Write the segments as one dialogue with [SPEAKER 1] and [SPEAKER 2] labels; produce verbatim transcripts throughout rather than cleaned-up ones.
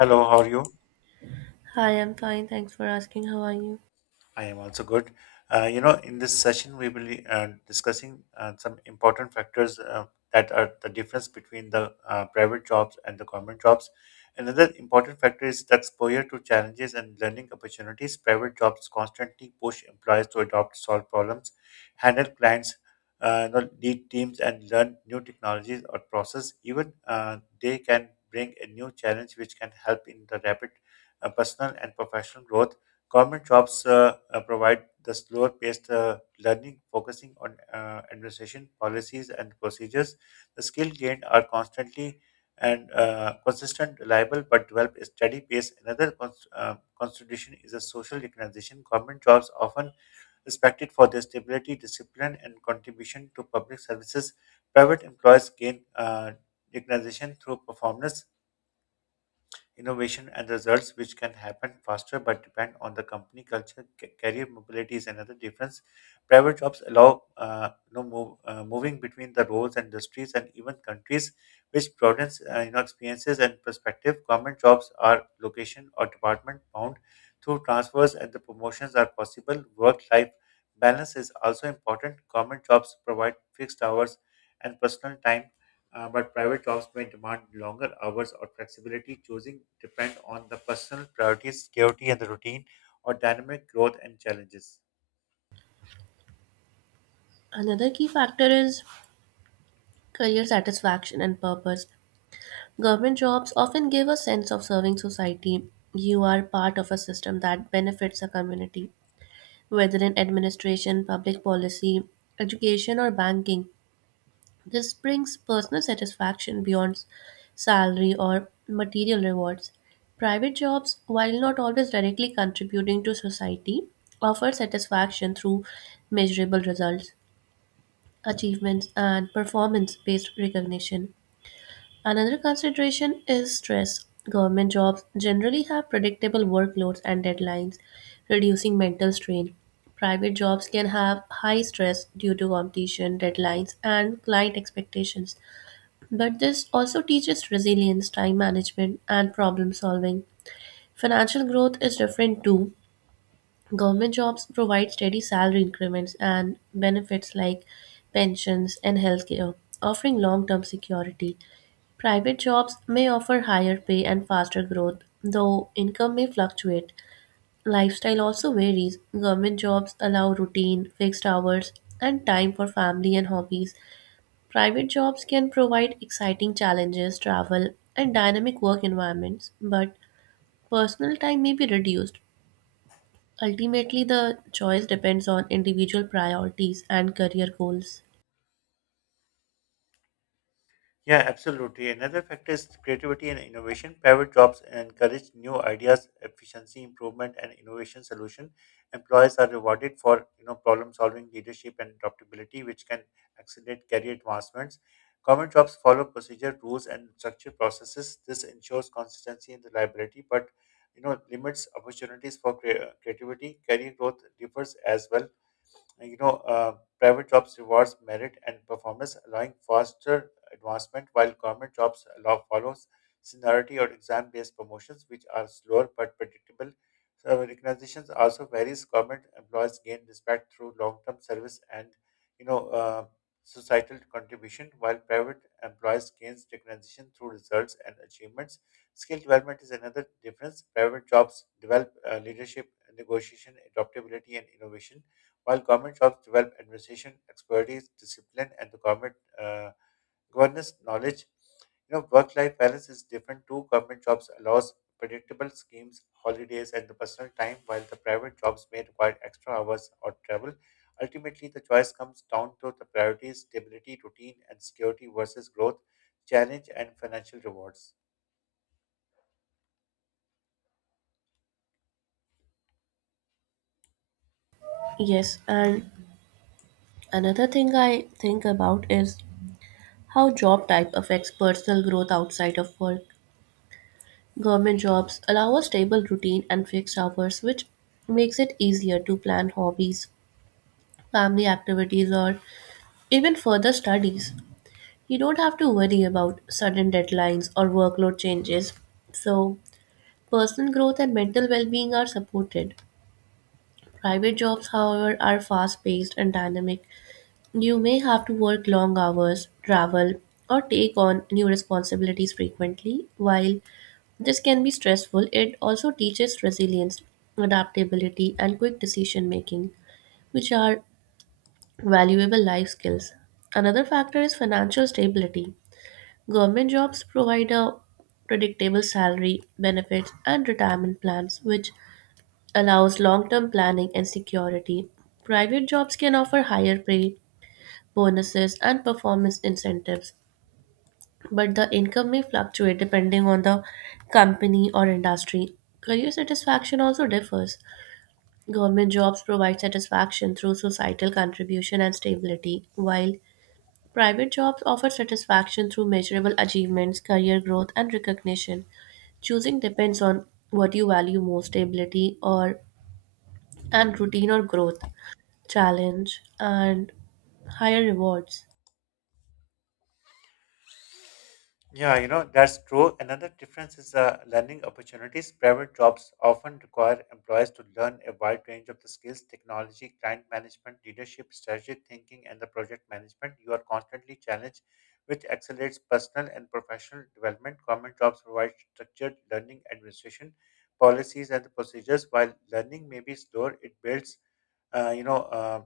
[SPEAKER 1] Hello, how are you?
[SPEAKER 2] Hi, I'm fine. Thanks for asking. How are you?
[SPEAKER 1] I am also good. Uh, you know, in this session, we will be uh, discussing uh, some important factors uh, that are the difference between the uh, private jobs and the government jobs. Another important factor is the exposure to challenges and learning opportunities. Private jobs constantly push employees to adopt, solve problems, handle clients, uh, you know, lead teams, and learn new technologies or process. Even uh, they can bring a new challenge which can help in the rapid uh, personal and professional growth. Government jobs uh, uh, provide the slower paced uh, learning, focusing on uh, administration, policies, and procedures. The skills gained are constantly and uh, consistent, reliable, but develop a steady pace. Another cons- uh, constitution is a social recognition. Government jobs often respected for their stability, discipline, and contribution to public services. Private employees gain uh, recognition through performance innovation and results which can happen faster but depend on the company culture. Ca- Career mobility is another difference. Private jobs allow uh, you know, move, uh, moving between the roles, industries, and even countries, which broadens uh, you know, experiences and perspective. Government jobs are location or department bound. Through transfers and the promotions are possible. Work-life balance is also important. Government jobs provide fixed hours and personal time, uh, but private jobs may demand longer hours or flexibility. Choosing depend on the personal priorities, security and the routine, or dynamic growth and challenges.
[SPEAKER 2] Another key factor is career satisfaction and purpose. Government jobs often give a sense of serving society. You are part of a system that benefits a community, whether in administration, public policy, education, or banking. This brings personal satisfaction beyond salary or material rewards. Private jobs, while not always directly contributing to society, offer satisfaction through measurable results, achievements, and performance based recognition. Another consideration is stress. Government jobs generally have predictable workloads and deadlines, reducing mental strain. Private jobs can have high stress due to competition, deadlines, and client expectations. But this also teaches resilience, time management, and problem solving. Financial growth is different too. Government jobs provide steady salary increments and benefits like pensions and healthcare, offering long term security. Private jobs may offer higher pay and faster growth, though income may fluctuate. Lifestyle also varies. Government jobs allow routine, fixed hours, and time for family and hobbies. Private jobs can provide exciting challenges, travel, and dynamic work environments, but personal time may be reduced. Ultimately, the choice depends on individual priorities and career goals.
[SPEAKER 1] Yeah, absolutely. Another factor is creativity and innovation. Private jobs encourage new ideas, efficiency improvement, and innovation solution. Employees are rewarded for you know problem solving, leadership, and adaptability, which can accelerate career advancements. Government jobs follow procedure, rules, and structured processes. This ensures consistency and reliability, but you know limits opportunities for crea- creativity. Career growth differs as well you know, uh, private jobs rewards merit and performance, allowing faster advancement, while government jobs allow follows seniority or exam-based promotions, which are slower but predictable. So recognitions also varies. Government employees gain respect through long-term service and, you know, uh, societal contribution, while private employees gains recognition through results and achievements. Skill development is another difference. Private jobs develop uh, leadership, negotiation, adaptability, and innovation while government shops develop administration, expertise, discipline, and the government uh, governance knowledge. You know, work-life balance is different too. Government jobs allows predictable schemes, holidays, and the personal time, while the private jobs may require extra hours or travel. Ultimately, the choice comes down to the priorities, stability, routine, and security versus growth, challenge, and financial rewards.
[SPEAKER 2] Yes, and another thing I think about is how job type affects personal growth outside of work. Government jobs allow a stable routine and fixed hours, which makes it easier to plan hobbies, family activities, or even further studies. You don't have to worry about sudden deadlines or workload changes. So, personal growth and mental well being are supported. Private jobs, however, are fast paced and dynamic. You may have to work long hours, travel, or take on new responsibilities frequently. While this can be stressful, it also teaches resilience, adaptability, and quick decision making, which are valuable life skills. Another factor is financial stability. Government jobs provide a predictable salary, benefits, and retirement plans, which allows long-term planning and security. Private jobs can offer higher pay, bonuses, and performance incentives, but the income may fluctuate depending on the company or industry. Career satisfaction also differs. Government jobs provide satisfaction through societal contribution and stability, while private jobs offer satisfaction through measurable achievements, career growth, and recognition. Choosing depends on what you value most, stability or and routine or growth, challenge, and higher rewards.
[SPEAKER 1] Yeah, you know, that's true. Another difference is uh, learning opportunities. Private jobs often require employees to learn a wide range of the skills, technology, client management, leadership, strategic thinking, and the project management. You are constantly challenged, which accelerates personal and professional development. Government jobs provide structured learning, administration, policies, and the procedures. While learning may be slower, it builds uh, you know, uh,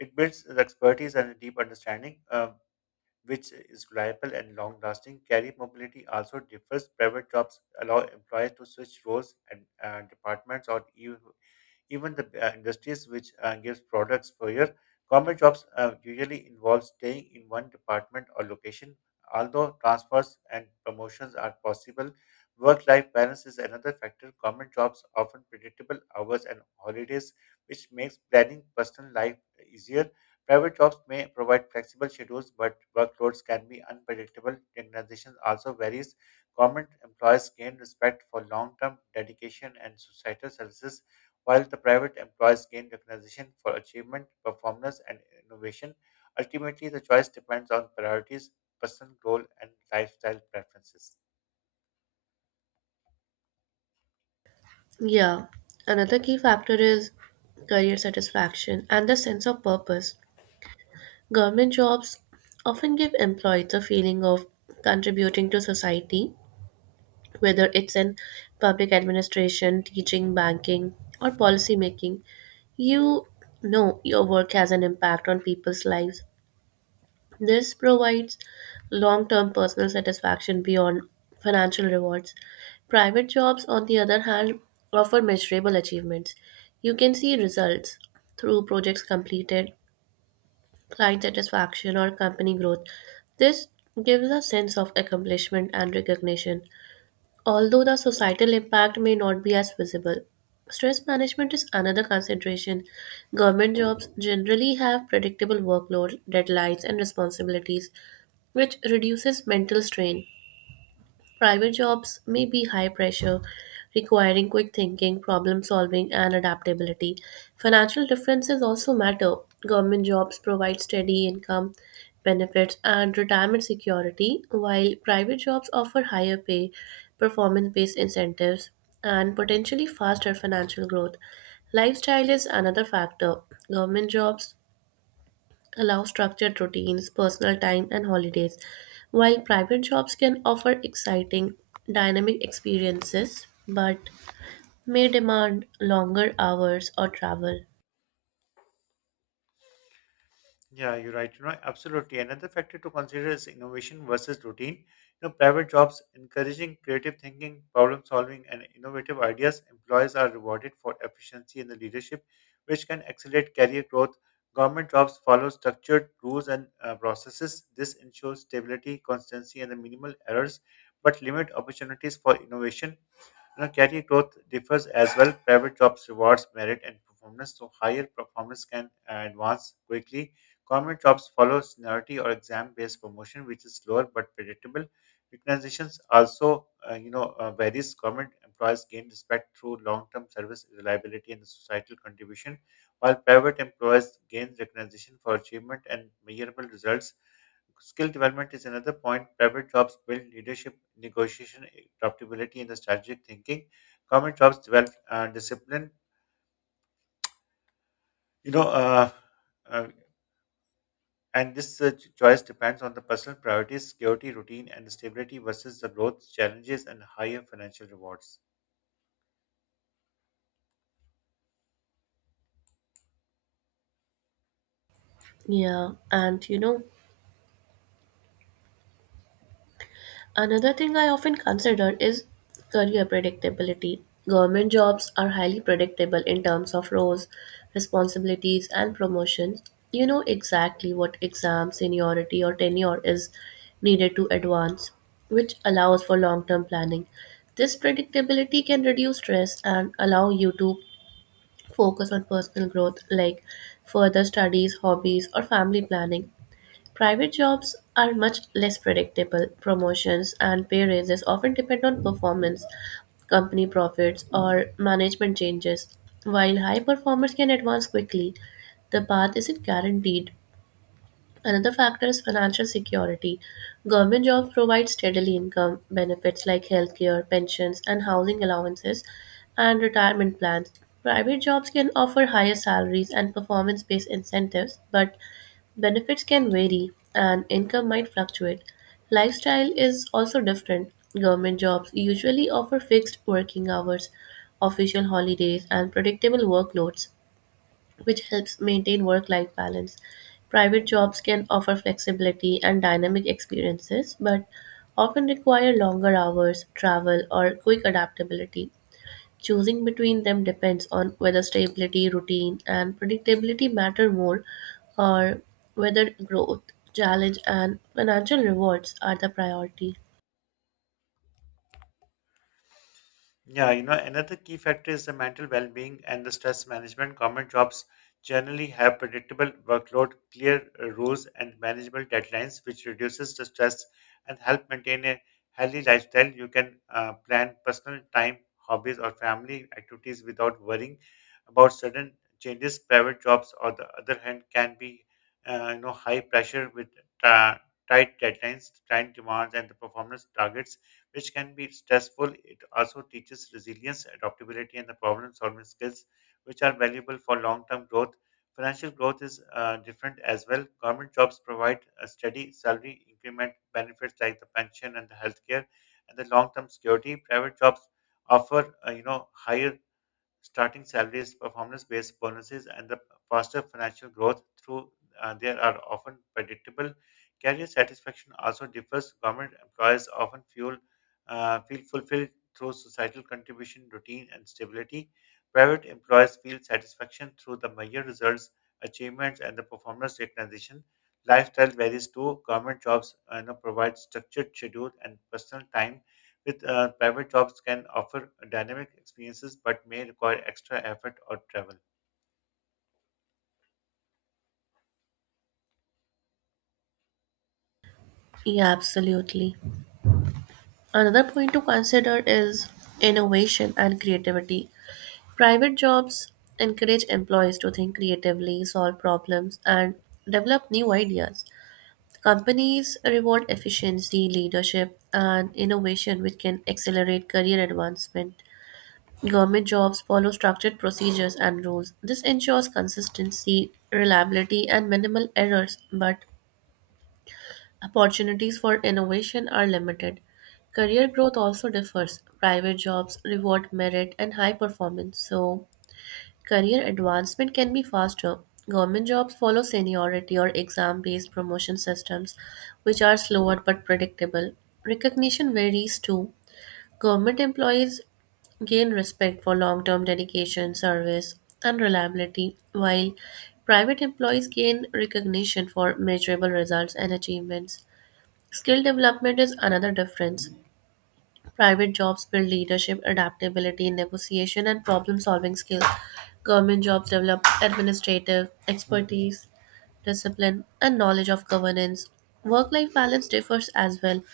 [SPEAKER 1] it builds the expertise and a deep understanding. Um which is reliable and long lasting. Career mobility also differs. Private jobs allow employees to switch roles and uh, departments or even even the uh, industries which uh, gives products for your. Government jobs uh, usually involve staying in one department or location. Although transfers and promotions are possible, work-life balance is another factor. Government jobs often predictable hours and holidays, which makes planning personal life easier. Private jobs may provide flexible schedules, but workloads can be unpredictable. Recognition also varies. Government employees gain respect for long-term dedication and societal services while the private employees gain recognition for achievement, performance, and innovation. Ultimately, the choice depends on priorities, personal goal, and lifestyle preferences.
[SPEAKER 2] Yeah, another key factor is career satisfaction and the sense of purpose. Government jobs often give employees a feeling of contributing to society, whether it's in public administration, teaching, banking, or policy making. You know your work has an impact on people's lives. This provides long term personal satisfaction beyond financial rewards. Private jobs, on the other hand, offer measurable achievements. You can see results through projects completed, client satisfaction, or company growth. This gives a sense of accomplishment and recognition, although the societal impact may not be as visible. Stress management is another consideration. Government jobs generally have predictable workload, deadlines, and responsibilities, which reduces mental strain. Private jobs may be high pressure, requiring quick thinking, problem solving, and adaptability. Financial differences also matter. Government jobs provide steady income, benefits, and retirement security, while private jobs offer higher pay, performance based incentives, and potentially faster financial growth. Lifestyle is another factor. Government jobs allow structured routines, personal time, and holidays, while private jobs can offer exciting, dynamic experiences, but may demand longer hours or travel.
[SPEAKER 1] Yeah, you're right. You know, absolutely. Another factor to consider is innovation versus routine. You know, private jobs encouraging creative thinking, problem solving, and innovative ideas. Employees are rewarded for efficiency in the leadership, which can accelerate career growth. Government jobs follow structured rules and uh, processes. This ensures stability, constancy, and the minimal errors, but limit opportunities for innovation. You know, career growth differs as well. Private jobs rewards merit and performance, so higher performance can uh, advance quickly. Government jobs follow seniority or exam-based promotion, which is slower but predictable. Recognitions also, uh, you know, uh, varies. Government employees gain respect through long-term service, reliability, and societal contribution, while private employees gain recognition for achievement and measurable results. Skill development is another point. Private jobs build leadership, negotiation, adaptability, and the strategic thinking. Government jobs develop uh, discipline. You know, uh, uh, and this uh, ch- choice depends on the personal priorities, security, routine, and stability versus the growth challenges and higher financial rewards.
[SPEAKER 2] Yeah, and you know, another thing I often consider is career predictability. Government jobs are highly predictable in terms of roles, responsibilities, and promotions. You know exactly what exam, seniority, or tenure is needed to advance, which allows for long term planning. This predictability can reduce stress and allow you to focus on personal growth, like further studies, hobbies, or family planning. Private jobs are much less predictable. Promotions and pay raises often depend on performance, company profits, or management changes. While high performers can advance quickly, the path isn't guaranteed. Another factor is financial security. Government jobs provide steady income benefits like healthcare, pensions, and housing allowances, and retirement plans. Private jobs can offer higher salaries and performance based incentives, but benefits can vary and income might fluctuate. Lifestyle is also different. Government jobs usually offer fixed working hours, official holidays, and predictable workloads, which helps maintain work life balance. Private jobs can offer flexibility and dynamic experiences, but often require longer hours, travel, or quick adaptability. Choosing between them depends on whether stability, routine, and predictability matter more, or whether growth, challenge, and financial rewards are the priority.
[SPEAKER 1] Yeah, you know, another key factor is the mental well being and the stress management. Government jobs generally have predictable workload, clear uh, rules, and manageable deadlines, which reduces the stress and help maintain a healthy lifestyle. You can uh, plan personal time, hobbies, or family activities without worrying about sudden changes. Private jobs, on the other hand, can be uh, you know high pressure with uh, tight deadlines, client demands, and the performance targets which can be stressful. It also teaches resilience, adaptability, and the problem solving skills, which are valuable for long term growth. Financial growth is uh, different as well. Government jobs provide a steady salary increment benefits like the pension and the healthcare and the long term security. Private jobs offer uh, you know higher starting salaries, performance-based bonuses, and the faster financial growth through uh, there are often predictable. Career satisfaction also differs. Government employees often feel uh, feel fulfilled through societal contribution, routine, and stability. Private employees feel satisfaction through the measure results, achievements, and the performance recognition. Lifestyle varies too. Government jobs uh, you know, provide structured schedule and personal time with uh, private jobs can offer dynamic experiences but may require extra effort or travel.
[SPEAKER 2] Yeah, absolutely. Another point to consider is innovation and creativity. Private jobs encourage employees to think creatively, solve problems, and develop new ideas. Companies reward efficiency, leadership, and innovation, which can accelerate career advancement. Government jobs follow structured procedures and rules. This ensures consistency, reliability, and minimal errors, but opportunities for innovation are limited. Career growth also differs. Private jobs reward merit and high performance, so career advancement can be faster. Government jobs follow seniority or exam based promotion systems, which are slower but predictable. Recognition varies too. Government employees gain respect for long term dedication, service, and reliability, while private employees gain recognition for measurable results and achievements. Skill development is another difference. Private jobs build leadership, adaptability, negotiation, and problem solving skills. Government jobs develop administrative expertise, discipline, and knowledge of governance. Work life balance differs as well.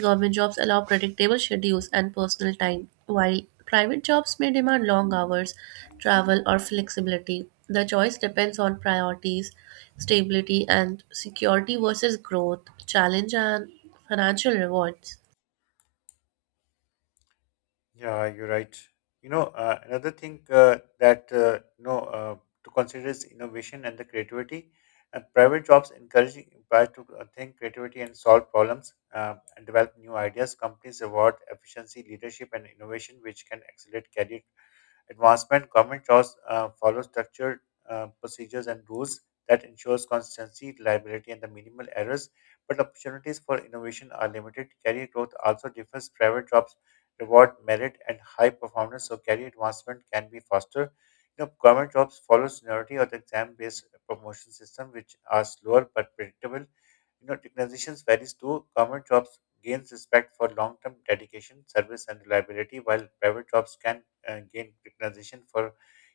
[SPEAKER 2] Government jobs allow predictable schedules and personal time, while private jobs may demand long hours, travel, or flexibility. The choice depends on priorities, stability and security versus growth, challenge, and financial rewards.
[SPEAKER 1] Yeah, you're right. You know, uh, another thing uh, that uh, you know uh, To consider is innovation and the creativity. Uh, private jobs encourage employees to uh, think creativity and solve problems uh, and develop new ideas. Companies reward efficiency, leadership, and innovation, which can accelerate career advancement, government jobs uh, follow structured uh, procedures and rules that ensures consistency, reliability, and the minimal errors. But opportunities for innovation are limited. Career growth also differs. Private jobs reward merit and high performance, so career advancement can be faster. You know, government jobs follow seniority or the exam-based promotion system, which are slower but predictable. You know, recognitions varies too. Government jobs gains respect for long-term dedication, service, and reliability, while private jobs can uh, gain recognition for,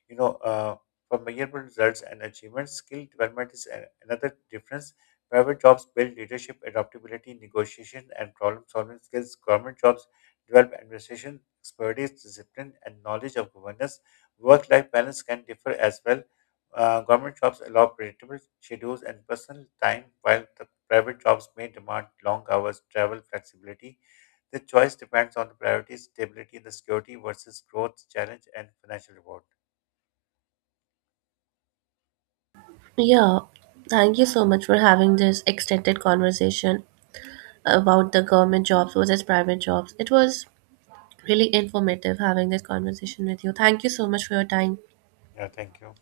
[SPEAKER 1] you know, uh, for measurable results and achievements. Skill development is a- another difference. Private jobs build leadership, adaptability, negotiation, and problem-solving skills. Government jobs develop administration, expertise, discipline, and knowledge of governance. Work-life balance can differ as well. Uh, government jobs allow predictable schedules and personal time, while the private jobs may demand long hours, travel flexibility. The choice depends on the priorities, stability, and the security versus growth, challenge, and financial reward.
[SPEAKER 2] Yeah, thank you so much for having this extended conversation about the government jobs versus private jobs. It was really informative having this conversation with you. Thank you so much for your time.
[SPEAKER 1] Yeah, thank you.